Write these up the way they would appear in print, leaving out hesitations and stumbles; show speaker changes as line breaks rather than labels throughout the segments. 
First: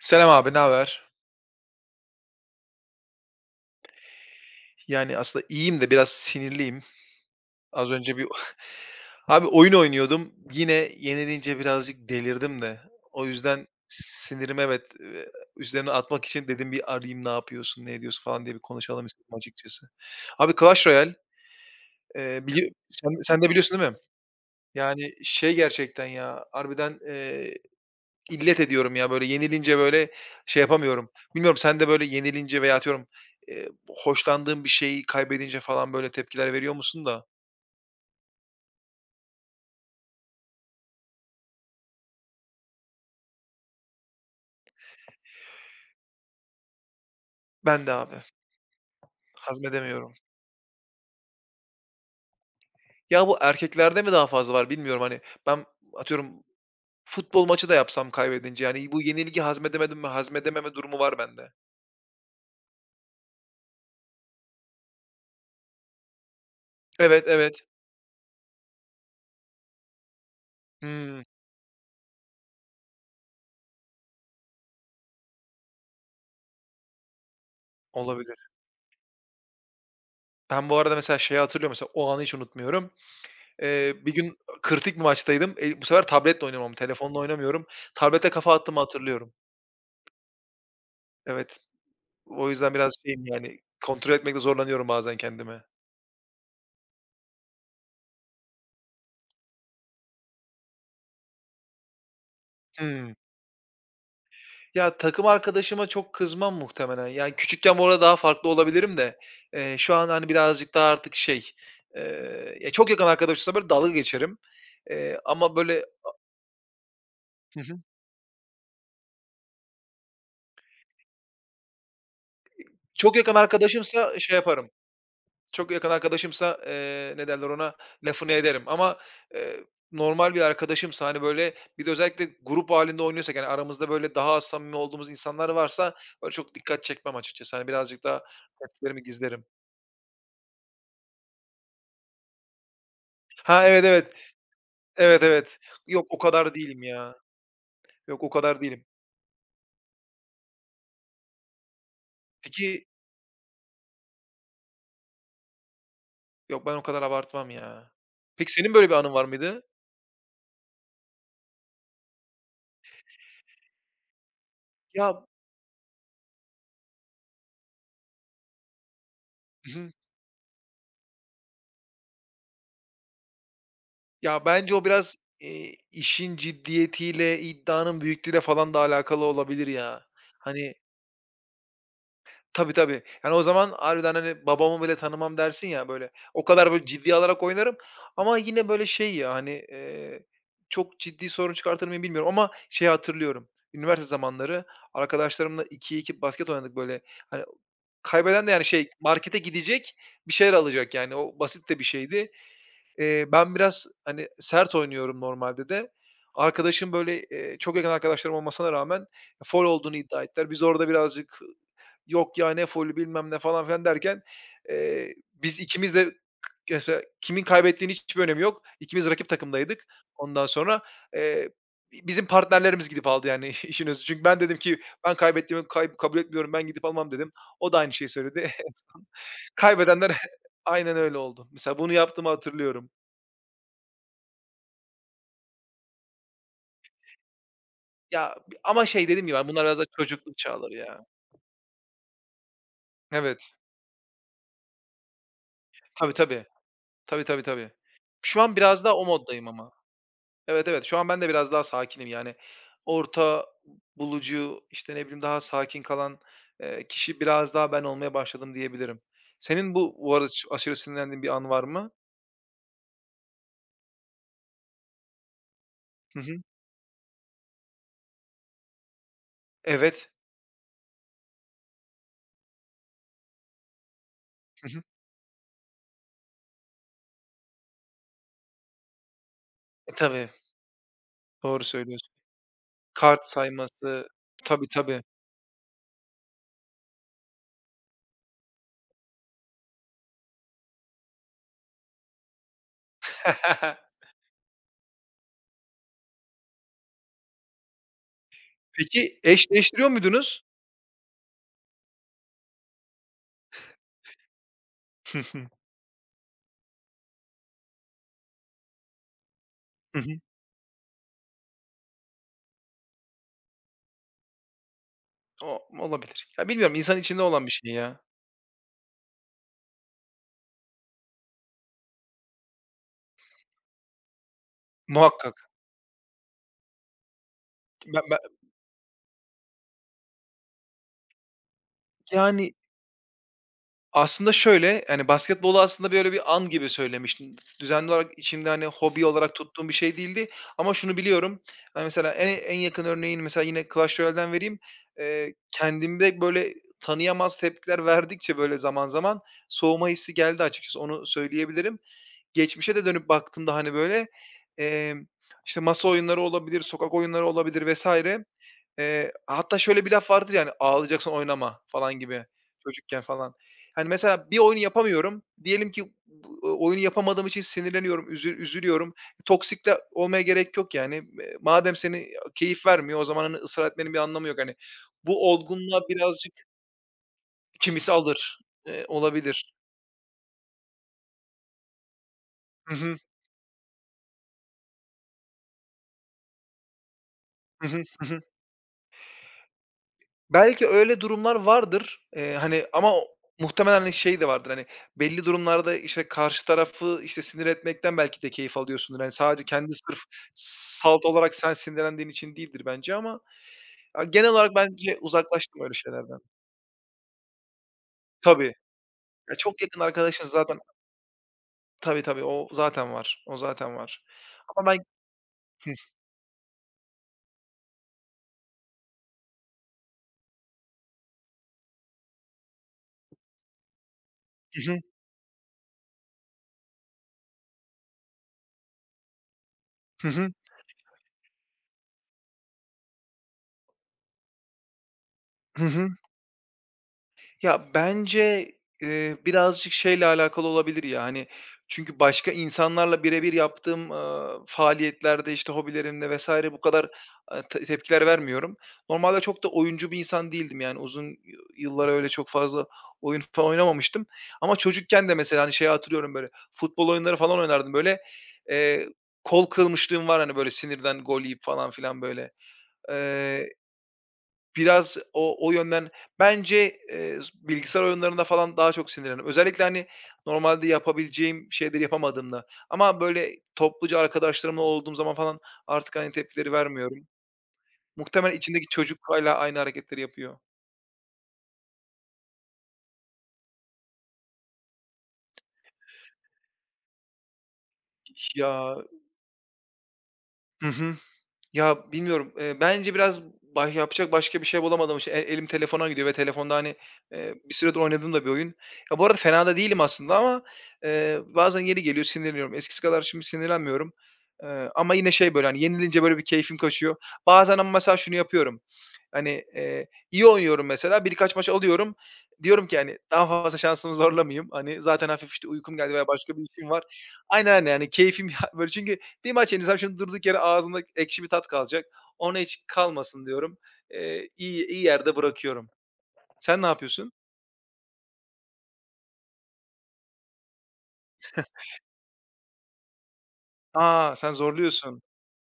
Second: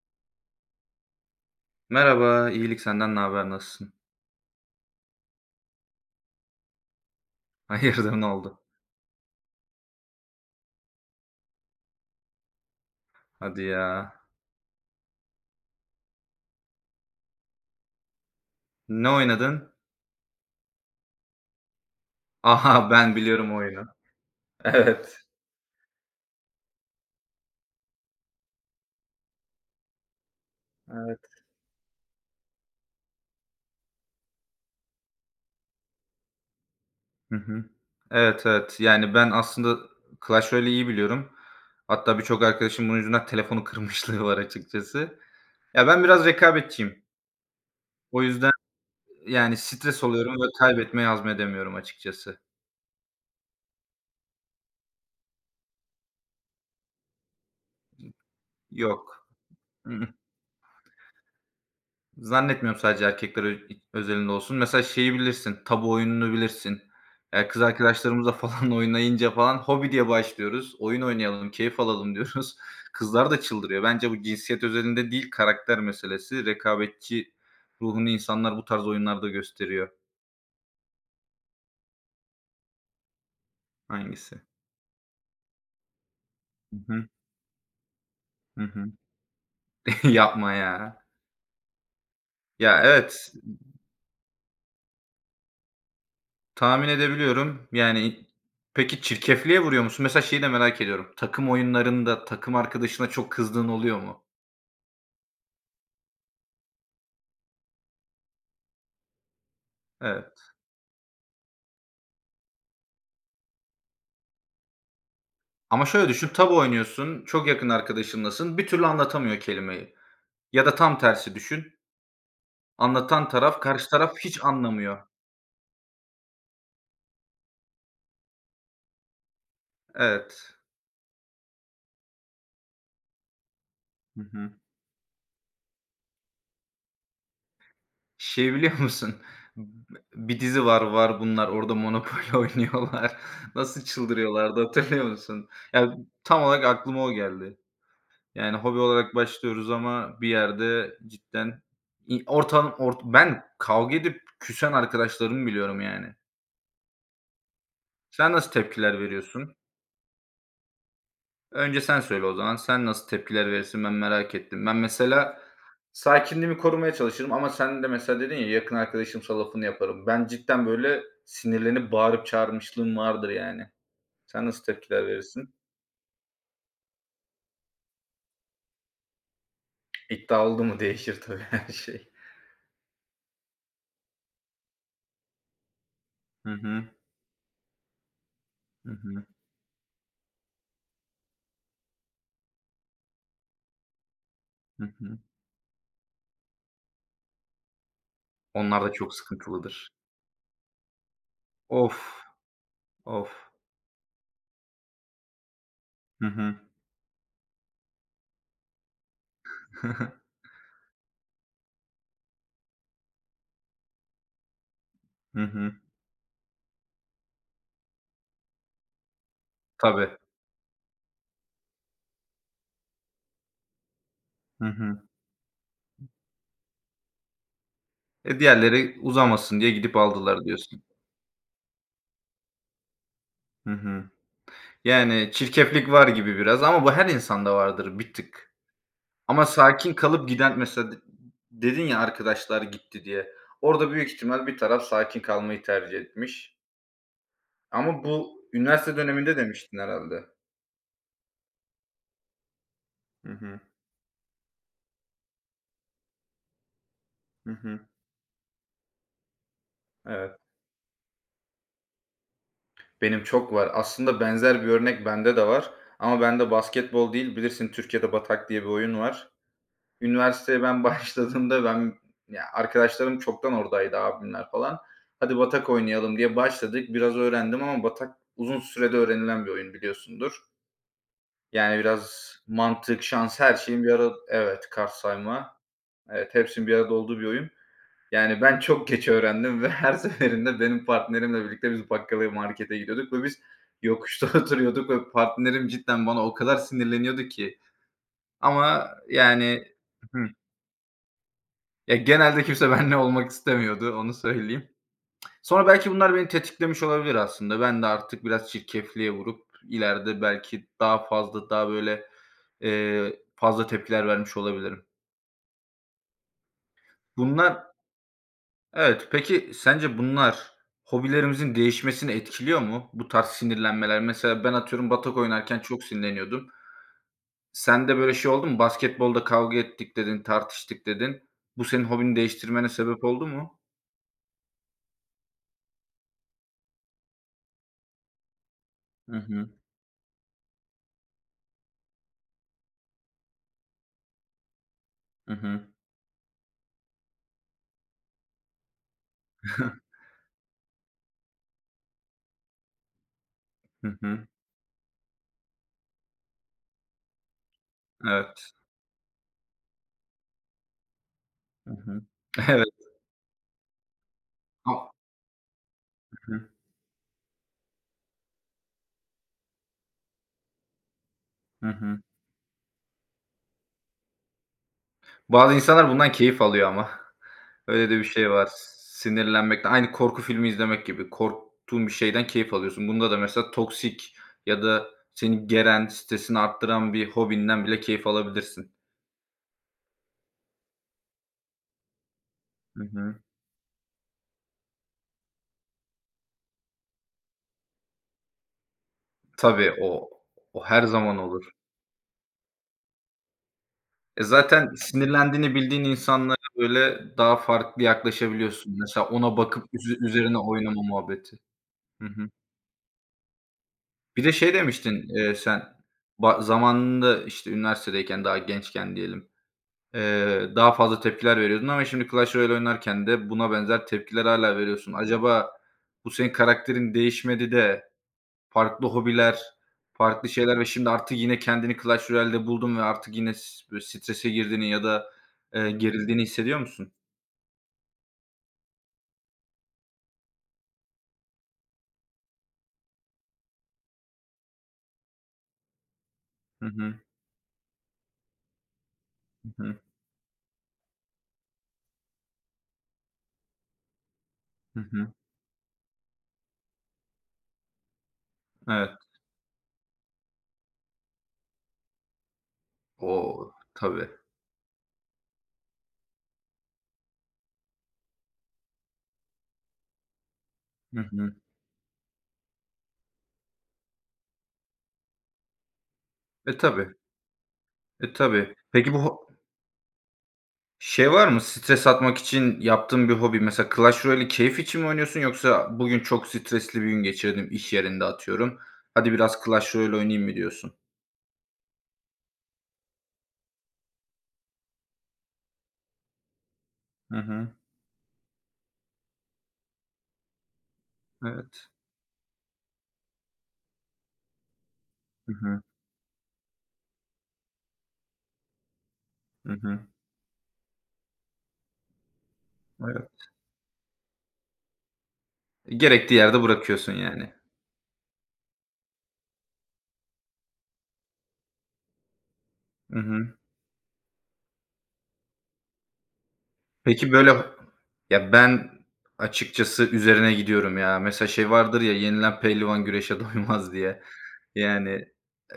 Selam abi, ne haber?
Merhaba, iyilik senden ne haber, nasılsın?
Yani aslında iyiyim de biraz sinirliyim. Az
Hayırdır,
önce bir
ne oldu?
abi oyun oynuyordum. Yine yenilince birazcık delirdim de. O
Hadi
yüzden
ya.
sinirimi evet üzerine atmak için dedim bir arayayım, ne yapıyorsun, ne ediyorsun falan diye bir konuşalım
Ne
istedim
oynadın?
açıkçası. Abi Clash Royale,
Aha,
sen,
ben
sen
biliyorum o
biliyorsun
oyunu.
değil mi? Yani
Evet,
şey, gerçekten ya, harbiden İllet ediyorum ya, böyle yenilince, böyle, şey yapamıyorum.
evet.
Bilmiyorum sen de böyle yenilince veya atıyorum, hoşlandığın bir şeyi kaybedince falan böyle tepkiler veriyor musun da?
Hı hı. Evet, evet. Yani ben aslında Clash Royale'i iyi biliyorum. Hatta birçok arkadaşım bunun yüzünden telefonu kırmışlığı var açıkçası. Ya ben biraz rekabetçiyim.
Ben de abi,
O yüzden yani stres
hazmedemiyorum.
oluyorum ve kaybetmeyi hazmedemiyorum açıkçası.
Ya, bu erkeklerde mi daha fazla var bilmiyorum, hani, ben atıyorum futbol maçı da yapsam kaybedince, yani, bu
Yok.
yenilgi hazmedemedim mi hazmedememe durumu var bende.
Zannetmiyorum sadece erkekler özelinde olsun. Mesela şeyi bilirsin, tabu oyununu bilirsin.
Evet,
Kız
evet.
arkadaşlarımızla falan oynayınca falan hobi diye başlıyoruz. Oyun
Hımm,
oynayalım, keyif alalım diyoruz. Kızlar da çıldırıyor. Bence bu cinsiyet özelinde değil, karakter meselesi. Rekabetçi ruhunu
olabilir.
insanlar bu tarz oyunlarda gösteriyor.
Ben bu arada mesela şeyi hatırlıyorum, mesela o anı hiç unutmuyorum. Bir gün
Hangisi?
kritik bir maçtaydım. Bu sefer tabletle oynuyorum ama
Hı hı.
telefonla oynamıyorum. Tablete kafa
Hı
attığımı
hı.
hatırlıyorum.
Yapma ya.
Evet. O yüzden
Ya,
biraz şeyim,
evet,
yani, kontrol etmekte zorlanıyorum bazen kendimi.
tahmin edebiliyorum. Yani, peki çirkefliğe vuruyor musun? Mesela şeyi de merak ediyorum. Takım oyunlarında takım arkadaşına
Hımm.
çok kızdığın oluyor mu?
Ya, takım arkadaşıma çok kızmam muhtemelen. Yani, küçükken bu arada daha farklı olabilirim de, şu an, hani,
Evet.
birazcık daha artık şey, ya, çok yakın arkadaşımsa, böyle, dalga geçerim. Ama, böyle
Ama şöyle düşün, tabu oynuyorsun, çok
hı
yakın
hı.
arkadaşınlasın, bir türlü anlatamıyor kelimeyi. Ya da tam tersi düşün,
Çok
anlatan
yakın
taraf, karşı taraf
arkadaşımsa şey
hiç
yaparım.
anlamıyor.
Çok yakın arkadaşımsa, ne derler ona, lafını ederim ama, eee, normal bir
Evet.
arkadaşımsa, hani, böyle, bir de özellikle grup halinde oynuyorsak, yani, aramızda, böyle,
Hı
daha az
hı.
samimi olduğumuz insanlar varsa, böyle, çok dikkat çekmem açıkçası. Hani, birazcık daha
Şeyi biliyor
tepkilerimi
musun?
gizlerim.
B Bir dizi var, Var Bunlar. Orada Monopoly oynuyorlar.
Ha,
Nasıl
evet, evet.
çıldırıyorlardı hatırlıyor
Evet,
musun?
evet.
Ya,
Yok, o
tam
kadar
olarak
değilim
aklıma o
ya.
geldi.
Yok, o
Yani
kadar
hobi
değilim.
olarak başlıyoruz ama bir yerde cidden i ortam
Peki,
ort ben kavga edip küsen arkadaşlarımı biliyorum yani.
yok, ben o kadar abartmam ya.
Sen nasıl
Peki senin böyle bir
tepkiler
anın var
veriyorsun?
mıydı?
Önce sen söyle o zaman. Sen nasıl tepkiler verirsin ben merak ettim. Ben
Ya,
mesela sakinliğimi korumaya çalışırım ama sen de mesela dedin ya yakın arkadaşımsa lafını yaparım. Ben cidden böyle sinirlenip bağırıp çağırmışlığım vardır yani.
ya,
Sen nasıl
bence o
tepkiler
biraz,
verirsin?
işin ciddiyetiyle, iddianın büyüklüğüyle falan da alakalı olabilir ya.
İddia oldu
Hani,
mu değişir tabii her şey.
tabii, tabii. Yani, o zaman harbiden, hani, babamı bile tanımam dersin ya, böyle, o
Hı
kadar, böyle,
hı.
ciddiye alarak oynarım ama yine, böyle,
Hı
şey
hı.
ya, hani, çok ciddi sorun çıkartır mıyım bilmiyorum ama şeyi hatırlıyorum. Üniversite zamanları
Hı hı.
arkadaşlarımla 2'ye 2 basket oynadık, böyle. Hani, kaybeden de, yani,
Onlar
şey,
da çok
markete
sıkıntılıdır.
gidecek, bir şeyler alacak, yani. O basit de bir
Of!
şeydi.
Of!
Ben biraz, hani, sert oynuyorum normalde de.
Hı hı.
Arkadaşım, böyle, çok yakın arkadaşlarım olmasına rağmen foul olduğunu iddia ettiler. Biz orada birazcık, "Yok ya, ne faulü, bilmem ne." falan filan derken,
Hı
biz
hı.
ikimiz de mesela kimin kaybettiğinin hiçbir önemi yok. İkimiz rakip takımdaydık.
Tabii.
Ondan sonra, eee, bizim partnerlerimiz gidip aldı yani işin özü. Çünkü ben dedim
Hı
ki,
hı.
"Ben kaybettiğimi kabul etmiyorum, ben gidip almam." dedim. O da aynı şeyi
E,
söyledi.
diğerleri uzamasın diye gidip
kaybedenler
aldılar diyorsun.
aynen öyle oldu. Mesela bunu yaptığımı hatırlıyorum.
Hı hı. Yani, çirkeflik var gibi biraz ama bu her insanda vardır bir
Ya,
tık.
bi ama şey dedim
Ama
ya, bunlar biraz da
sakin kalıp
çocukluk
giden
çağları
mesela
ya.
dedin ya arkadaşlar gitti diye.
Evet.
Orada büyük ihtimal bir taraf sakin kalmayı tercih
Tabii, tabii.
etmiş.
Tabii, tabii, tabii.
Ama bu
Şu an biraz daha
üniversite
o
döneminde
moddayım ama.
demiştin herhalde.
Evet, evet. Şu an ben de biraz daha sakinim. Yani
Hı
orta
hı.
bulucu, işte, ne bileyim, daha sakin kalan, kişi
Hı
biraz daha
hı.
ben olmaya başladım diyebilirim. Senin bu arada
Evet.
aşırı sinirlendiğin bir an var mı?
Benim çok var. Aslında benzer bir örnek bende de var
Hı
ama
hı.
bende basketbol değil, bilirsin Türkiye'de Batak diye bir oyun var.
Evet.
Üniversiteye ben başladığımda ben ya, arkadaşlarım çoktan oradaydı, abimler
Hı
falan.
hı.
"Hadi batak oynayalım." diye başladık. Biraz öğrendim ama batak uzun sürede öğrenilen bir oyun
E, tabii.
biliyorsundur.
Doğru
Yani
söylüyorsun.
biraz mantık,
Kart
şans her şeyin bir
sayması.
arada.
Tabii,
Evet, kart
tabii.
sayma. Evet, hepsinin bir arada olduğu bir oyun. Yani ben çok geç öğrendim ve her seferinde benim partnerimle birlikte biz bakkalı markete gidiyorduk ve biz yokuşta oturuyorduk ve partnerim cidden bana o kadar sinirleniyordu ki, ama
Peki
yani.
eşleştiriyor muydunuz?
Ya, genelde kimse benimle olmak istemiyordu, onu söyleyeyim.
Hı hı.
Sonra belki bunlar beni tetiklemiş olabilir aslında. Ben de artık biraz çirkefliğe vurup
Hı hı.
ileride belki daha fazla, daha böyle, fazla tepkiler vermiş olabilirim.
O olabilir. Ya, bilmiyorum, insan içinde olan bir şey
Bunlar.
ya.
Evet, peki sence bunlar hobilerimizin değişmesini etkiliyor mu? Bu tarz sinirlenmeler. Mesela ben atıyorum batak
Muhakkak.
oynarken çok sinirleniyordum. Sen de
Ben
böyle
ben
şey oldu mu? "Basketbolda kavga ettik." dedin, "Tartıştık." dedin. Bu senin hobini
yani,
değiştirmene sebep oldu mu?
aslında şöyle, hani, basketbolu aslında böyle bir an gibi söylemiştim. Düzenli olarak içimde, hani, hobi
Hı
olarak
hı.
tuttuğum bir şey değildi ama şunu biliyorum, hani, mesela en yakın örneğini mesela yine Clash Royale'den vereyim.
Hı hı.
Kendimde böyle tanıyamaz tepkiler verdikçe böyle zaman zaman soğuma hissi geldi açıkçası, onu söyleyebilirim. Geçmişe de dönüp baktığımda, hani,
Hı
böyle,
hı.
emm, işte, masa oyunları olabilir, sokak oyunları olabilir vesaire.
Evet.
Hatta şöyle bir laf vardır yani hani, "Ağlayacaksan oynama."
Hı
falan
hı.
gibi
Evet.
çocukken falan. Hani, mesela bir oyunu
A
yapamıyorum. Diyelim ki
Hı hı.
bu oyunu yapamadığım için sinirleniyorum, üzülüyorum. Toksik de olmaya gerek yok yani.
Hı
Madem
hı.
seni keyif vermiyor o zaman, hani, ısrar etmenin bir anlamı yok. Hani, bu
Bazı
olgunluğa
insanlar bundan
birazcık
keyif alıyor ama. Öyle
kimisi
de bir şey
alır,
var.
olabilir.
Sinirlenmekten aynı korku filmi izlemek gibi. Korktuğun bir şeyden keyif
Hı
alıyorsun.
hı.
Bunda da mesela toksik ya da seni geren, stresini arttıran bir hobinden
Hı
bile
hı.
keyif
Hı hı.
alabilirsin.
Belki öyle durumlar vardır, hani,
Hı
ama
hı.
muhtemelen, hani, şey de vardır, hani, belli durumlarda, işte, karşı tarafı, işte, sinir etmekten belki de keyif alıyorsundur. Hani, sadece
Tabii
kendi sırf
o her
salt
zaman
olarak
olur.
sen sinirlendiğin için değildir bence ama ya,
E,
genel olarak
zaten
bence
sinirlendiğini
uzaklaştım öyle
bildiğin
şeylerden.
insanlara, böyle, daha farklı
Tabii.
yaklaşabiliyorsun. Mesela
Ya,
ona
çok
bakıp
yakın arkadaşın
üzerine
zaten
oynama muhabbeti.
tabii,
Hı
tabii,
hı.
o zaten var, o zaten var.
Bir de şey
Ama ben
demiştin, sen, zamanında, işte, üniversitedeyken, daha gençken diyelim, daha fazla tepkiler veriyordun ama şimdi Clash Royale oynarken de buna benzer tepkiler hala
hı hı.
veriyorsun. Acaba bu senin karakterin değişmedi de farklı hobiler,
Hı
farklı
hı.
şeyler ve şimdi artık yine kendini Clash Royale'de buldun ve artık yine böyle strese girdiğini ya da,
Hı hı.
gerildiğini hissediyor musun?
Ya, bence, birazcık şeyle alakalı olabilir ya, hani, çünkü başka insanlarla birebir yaptığım, faaliyetlerde, işte, hobilerimde vesaire bu
Hı
kadar,
hı.
tepkiler vermiyorum. Normalde çok da
Hı hı.
oyuncu bir insan değildim, yani, uzun yıllar öyle çok fazla oyun falan oynamamıştım ama
Hı
çocukken
hı.
de mesela, hani, şeyi hatırlıyorum, böyle, futbol oyunları falan oynardım, böyle. Eee,
Evet.
kol kırmışlığım var, hani, böyle, sinirden gol yiyip falan filan, böyle.
O! Tabii.
Biraz o yönden bence, bilgisayar oyunlarında falan daha çok sinirlenirim. Özellikle, hani, normalde
Hı hı.
yapabileceğim şeyleri yapamadığımda ama, böyle, topluca arkadaşlarımla olduğum zaman falan artık aynı tepkileri
E, tabii.
vermiyorum.
E,
Muhtemelen
tabii.
içimdeki
Peki
çocuk
bu
hâlâ aynı hareketleri yapıyor.
şey var mı? Stres atmak için yaptığın bir hobi. Mesela Clash Royale'i keyif için mi oynuyorsun yoksa bugün çok stresli bir gün geçirdim iş yerinde atıyorum.
Ya
Hadi biraz Clash Royale oynayayım mı
hı
diyorsun?
hı. Ya, bilmiyorum. Bence biraz yapacak başka bir şey bulamadığım için elim telefona gidiyor ve telefonda, hani,
Hı
bir
hı.
süredir oynadığım da bir oyun. Ya, bu arada fena da değilim aslında ama, bazen
Evet.
yeri geliyor sinirleniyorum. Eskisi kadar şimdi sinirlenmiyorum. Ama yine
Hı
şey, böyle, hani,
hı.
yenilince, böyle, bir keyfim kaçıyor. Bazen ama mesela şunu yapıyorum. Hani,
Hı hı.
iyi oynuyorum mesela, birkaç maç alıyorum. Diyorum ki, hani, daha
Evet.
fazla şansımı zorlamayayım. Hani, zaten hafif, işte, uykum geldi veya
Gerektiği
başka bir
yerde
işim
bırakıyorsun
var.
yani.
Aynen, aynen, yani keyfim böyle çünkü bir maç yenirsem şimdi durduk yere ağzımda ekşi bir tat kalacak. Ona hiç
Hı
kalmasın
hı.
diyorum. İyi yerde bırakıyorum. Sen ne yapıyorsun?
Peki, böyle ya, ben açıkçası üzerine gidiyorum ya. Mesela şey vardır ya, "Yenilen pehlivan güreşe doymaz." diye.
A! Sen zorluyorsun.
Yani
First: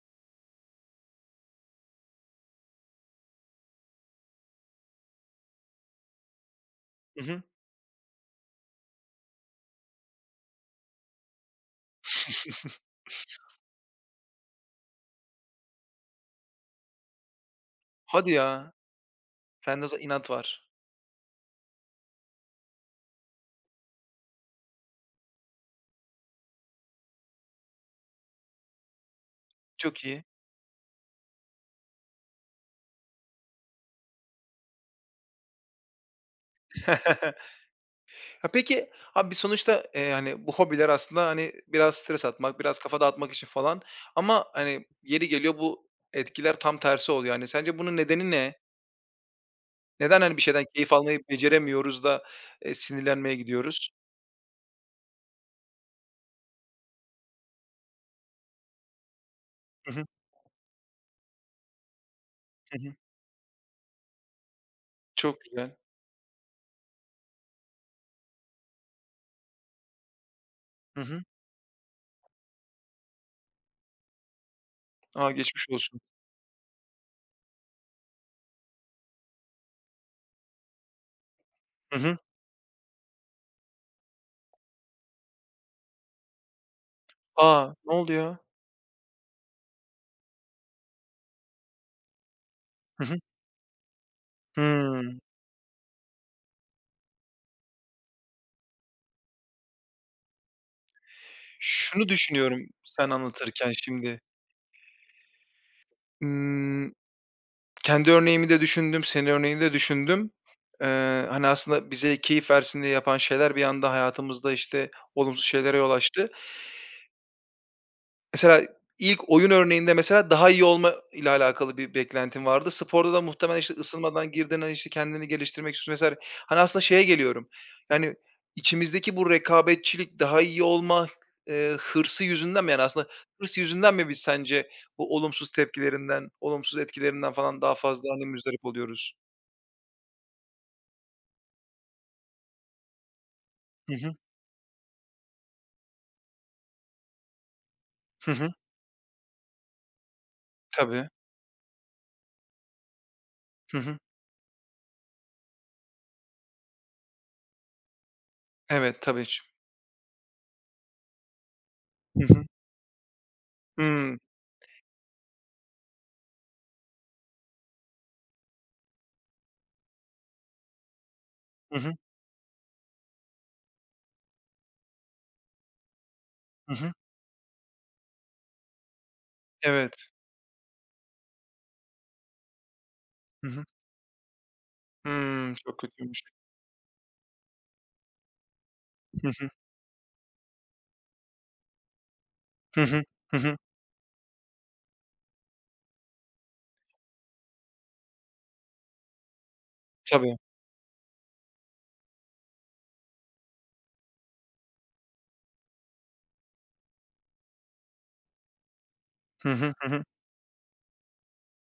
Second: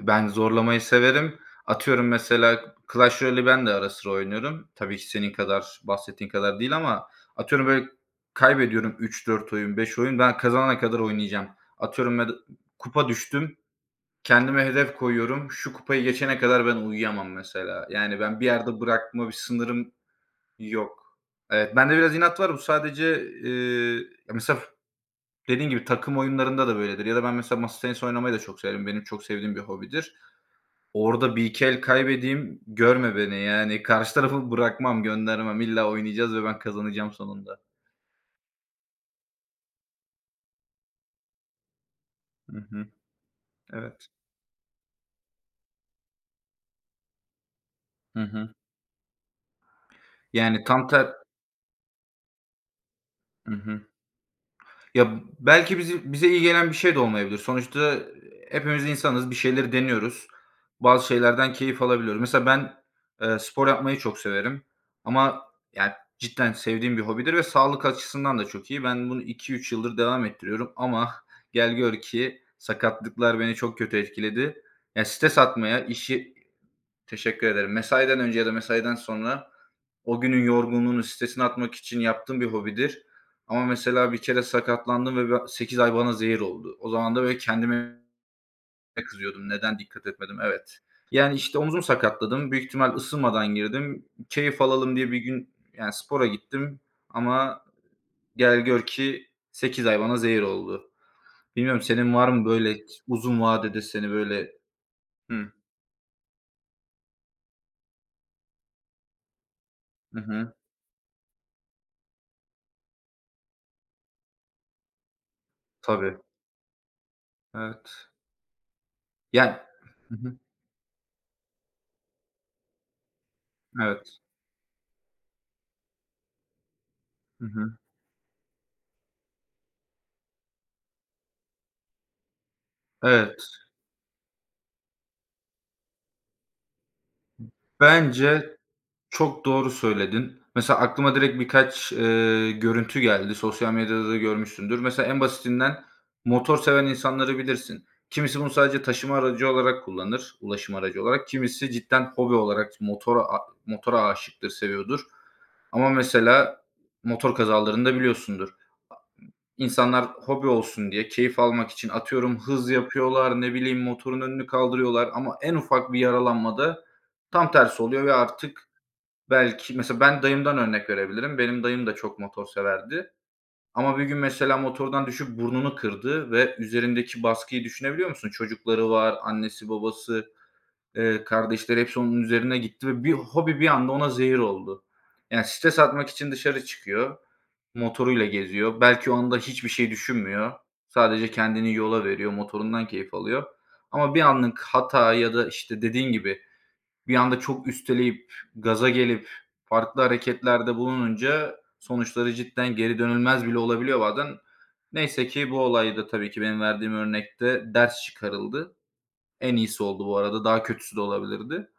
ben zorlamayı severim. Atıyorum mesela Clash Royale'i ben de ara sıra oynuyorum. Tabii ki senin kadar, bahsettiğin kadar değil ama
Hı hı.
atıyorum böyle kaybediyorum üç dört oyun, 5 oyun, ben kazanana kadar oynayacağım. Atıyorum meda Kupa düştüm, kendime hedef koyuyorum, şu kupayı geçene kadar ben uyuyamam mesela. Yani
Hadi
ben bir
ya.
yerde bırakma, bir
Sende
sınırım.
inat var.
Yok. Evet, bende biraz inat var. Bu sadece, ya, mesela dediğin gibi takım oyunlarında da böyledir ya da ben mesela masa tenisi oynamayı da çok severim. Benim çok sevdiğim bir
Çok
hobidir.
iyi.
Orada bir 2 el kaybedeyim, görme beni. Yani karşı tarafı bırakmam, göndermem. İlla oynayacağız ve ben kazanacağım sonunda.
Ya, peki, abi, sonuçta, hani, bu hobiler aslında, hani, biraz stres
Hı
atmak, biraz
hı.
kafa dağıtmak için falan
Evet.
ama, hani, yeri geliyor bu etkiler tam tersi oluyor. Hani, sence bunun
Hı
nedeni
hı.
ne? Neden, hani, bir
Yani
şeyden
tam
keyif
ter
almayı beceremiyoruz da, sinirlenmeye
Hı hı.
gidiyoruz?
Ya, belki bizi bize iyi gelen bir şey de olmayabilir. Sonuçta hepimiz insanız, bir şeyleri
Hı hı.
deniyoruz. Bazı şeylerden keyif alabiliyoruz. Mesela
Hı
ben,
hı.
spor yapmayı çok severim
Çok
ama
güzel.
yani cidden sevdiğim bir hobidir ve sağlık açısından da çok iyi. Ben bunu 2 3 yıldır devam ettiriyorum
Hı
ama
hı.
gel gör ki sakatlıklar beni çok kötü etkiledi. Ya,
A,
stres
geçmiş
atmaya,
olsun.
teşekkür ederim. Mesaiden önce ya da mesaiden sonra o günün yorgunluğunun stresini atmak
Hı
için
hı.
yaptığım bir hobidir. Ama mesela bir kere sakatlandım ve 8 ay bana zehir oldu. O zaman da böyle
A! Ne
kendime
oldu ya?
kızıyordum. Neden dikkat etmedim? Evet. Yani, işte, omzumu sakatladım. Büyük ihtimal
Hı hı.
ısınmadan girdim. Keyif alalım diye bir
Hımm.
gün, yani, spora gittim ama gel gör ki 8 ay bana zehir oldu. Bilmiyorum
Şunu
senin var mı
düşünüyorum
böyle
sen
uzun
anlatırken
vadede seni
şimdi.
böyle. Hı.
Imm, kendi örneğimi de düşündüm, senin örneğini de
Hı
düşündüm.
hı.
Hani, aslında bize keyif versin diye yapan şeyler bir anda hayatımızda, işte, olumsuz şeylere yol
Tabii.
açtı.
Evet.
Mesela ilk oyun
Yani.
örneğinde mesela daha iyi olma ile alakalı bir beklentin vardı. Sporda da muhtemelen, işte,
Evet.
ısınmadan girdin, hani, işte, kendini geliştirmek istiyorsun vs. Hani, aslında şeye
Hı
geliyorum,
hı.
yani, içimizdeki bu rekabetçilik, daha iyi olma, hırsı yüzünden mi, yani, aslında
Evet.
hırs yüzünden mi biz sence bu olumsuz tepkilerinden, olumsuz etkilerinden falan daha fazla, hani,
Bence
muzdarip oluyoruz?
çok doğru söyledin. Mesela aklıma direkt birkaç, görüntü geldi. Sosyal
Hı
medyada
hı.
da görmüşsündür. Mesela en basitinden motor seven insanları bilirsin.
Hı
Kimisi bunu
hı.
sadece taşıma aracı olarak kullanır, ulaşım aracı
Tabii.
olarak. Kimisi cidden hobi olarak
Hı hı.
motora aşıktır, seviyordur. Ama mesela motor kazalarını da biliyorsundur.
Evet, tabii ki.
İnsanlar hobi olsun diye, keyif almak için
Hı
atıyorum
hı.
hız yapıyorlar, ne bileyim
Hımm.
motorun önünü kaldırıyorlar ama en ufak bir yaralanmada tam tersi oluyor ve artık belki mesela ben dayımdan örnek verebilirim. Benim
Hı
dayım
hı.
da çok motor severdi ama bir gün mesela motordan düşüp burnunu kırdı ve
Hı hı.
üzerindeki baskıyı düşünebiliyor musun? Çocukları var, annesi,
Evet.
babası. Kardeşleri hepsi onun üzerine gitti ve bir
Hı
hobi
hı.
bir anda ona zehir oldu. Yani
Hımm, çok
stres atmak
kötüymüş.
için dışarı çıkıyor, motoruyla geziyor. Belki o
Hı
anda
hı.
hiçbir şey düşünmüyor. Sadece kendini yola veriyor,
Hı
motorundan
hı.
keyif
Hı
alıyor.
hı.
Ama bir anlık hata ya da, işte, dediğin gibi bir anda çok üsteleyip, gaza gelip farklı
Tabii.
hareketlerde bulununca sonuçları cidden geri dönülmez bile olabiliyor bazen. Neyse ki bu olayda tabii ki benim verdiğim örnekte ders çıkarıldı.
Hı
En
hı,
iyisi
hı hı.
oldu bu arada, daha kötüsü de olabilirdi.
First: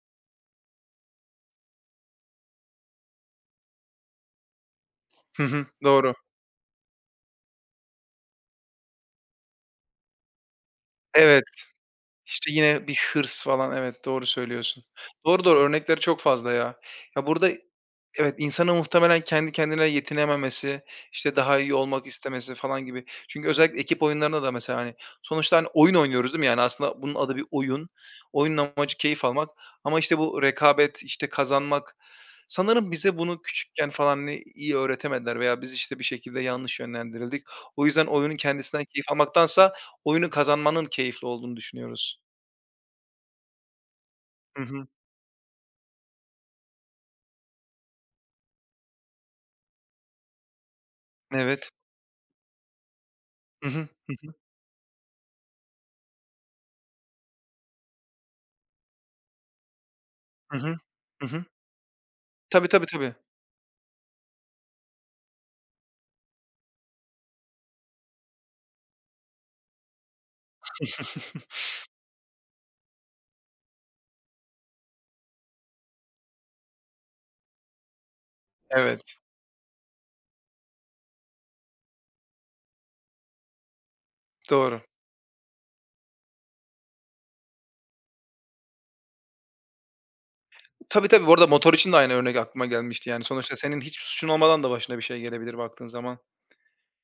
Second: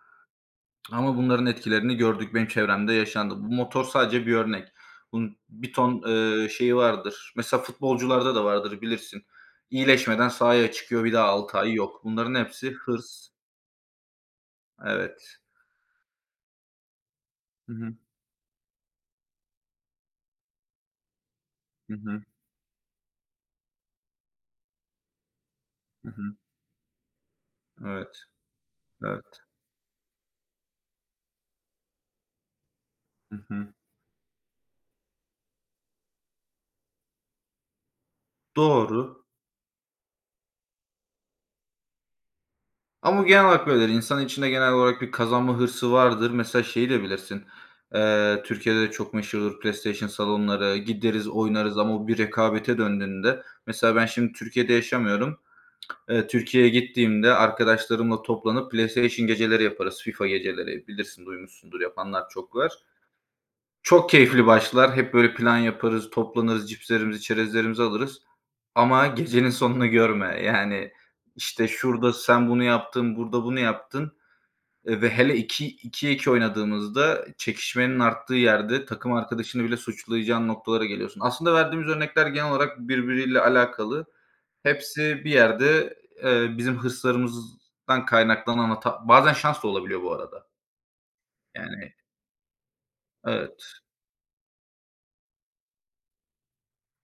Ama bunların etkilerini gördük, benim çevremde yaşandı. Bu motor sadece bir örnek. Bunun
Hı hı.
bir ton,
Doğru.
şeyi vardır. Mesela futbolcularda da vardır bilirsin. İyileşmeden sahaya çıkıyor, bir daha
Evet.
6 ay yok. Bunların
İşte
hepsi
yine bir
hırs.
hırs falan. Evet, doğru söylüyorsun.
Evet.
Doğru, doğru örnekleri çok fazla ya. Ya, burada
Hı hı.
evet, insanın muhtemelen kendi kendine yetinememesi, işte, daha iyi
Hı
olmak
hı.
istemesi falan gibi. Çünkü özellikle ekip oyunlarında da mesela, hani, sonuçta, hani, oyun
Hı hı.
oynuyoruz değil mi? Yani, aslında bunun adı bir oyun.
Evet,
Oyunun amacı keyif
evet.
almak ama, işte, bu rekabet, işte, kazanmak sanırım bize
Hı
bunu
hı.
küçükken falan, hani, iyi öğretemediler veya biz, işte, bir şekilde yanlış yönlendirildik. O yüzden oyunun kendisinden keyif
Doğru.
almaktansa oyunu kazanmanın keyifli olduğunu düşünüyoruz.
Ama genel olarak böyledir. İnsanın içinde
Hı
genel
hı.
olarak bir kazanma hırsı vardır. Mesela şeyi de bilirsin, Türkiye'de de çok meşhurdur PlayStation salonları, gideriz
Evet.
oynarız ama o bir rekabete döndüğünde.
Hı hı.
Mesela ben şimdi Türkiye'de yaşamıyorum. Türkiye'ye gittiğimde arkadaşlarımla toplanıp PlayStation geceleri yaparız, FIFA
Hı hı.
geceleri. Bilirsin,
Hı hı. Hı hı.
duymuşsundur, yapanlar çok
Tabii,
var.
tabii, tabii.
Çok keyifli başlar. Hep böyle plan yaparız, toplanırız, cipslerimizi, çerezlerimizi alırız ama gecenin sonunu görme. Yani, işte, şurada sen bunu yaptın, burada bunu yaptın. Ve hele 2'ye 2 oynadığımızda çekişmenin arttığı yerde takım
Evet,
arkadaşını bile suçlayacağın noktalara geliyorsun. Aslında verdiğimiz örnekler genel olarak birbiriyle alakalı.
doğru.
Hepsi bir yerde, bizim hırslarımızdan kaynaklanan hata. Bazen şans da olabiliyor bu arada.
Tabii, tabii. Bu arada motor için
Yani.
de aynı örnek aklıma gelmişti. Yani, sonuçta
Evet.
senin hiç suçun olmadan da başına bir şey gelebilir baktığın zaman.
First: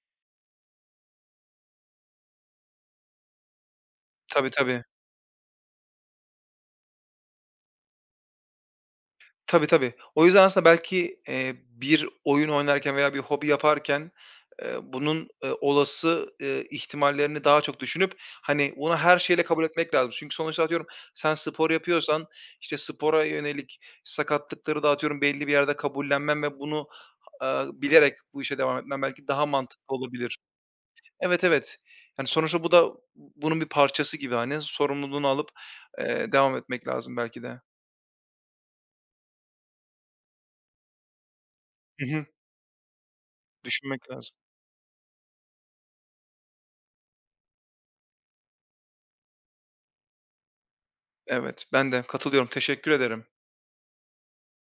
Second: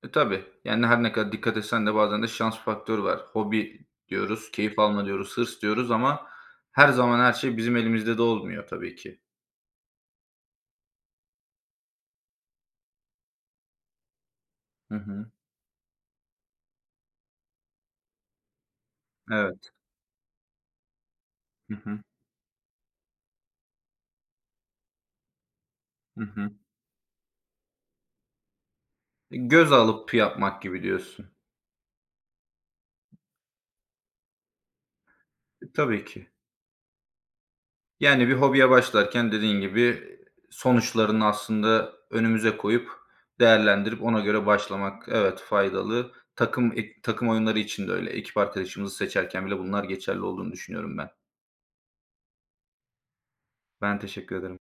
E, tabii. Yani her ne kadar dikkat etsen de bazen de şans faktörü var. Hobi
Tabii,
diyoruz, keyif
tabii.
alma diyoruz, hırs diyoruz ama her zaman her şey bizim elimizde de olmuyor tabii ki.
Tabii, tabii. O yüzden aslında belki, bir oyun oynarken veya bir hobi yaparken,
Hı
bunun,
hı.
olası, ihtimallerini daha çok düşünüp, hani, bunu her şeyle kabul
Evet.
etmek lazım. Çünkü sonuçta atıyorum sen spor
Hı hı.
yapıyorsan, işte, spora yönelik sakatlıkları da atıyorum belli bir yerde
Hı
kabullenmen
hı.
ve bunu, bilerek bu işe devam etmen belki daha
Göz
mantıklı
alıp
olabilir.
yapmak gibi diyorsun.
Evet, evet. Yani, sonuçta bu da bunun bir parçası gibi, hani, sorumluluğunu alıp,
E, tabii ki.
devam etmek lazım belki de.
Yani bir hobiye başlarken dediğin gibi sonuçlarını aslında
Hı hı.
önümüze koyup değerlendirip
Düşünmek
ona
lazım.
göre başlamak evet faydalı. Takım takım oyunları için de öyle. Ekip arkadaşımızı seçerken bile bunlar geçerli olduğunu düşünüyorum ben.
Evet, ben de katılıyorum. Teşekkür ederim.
Ben teşekkür ederim.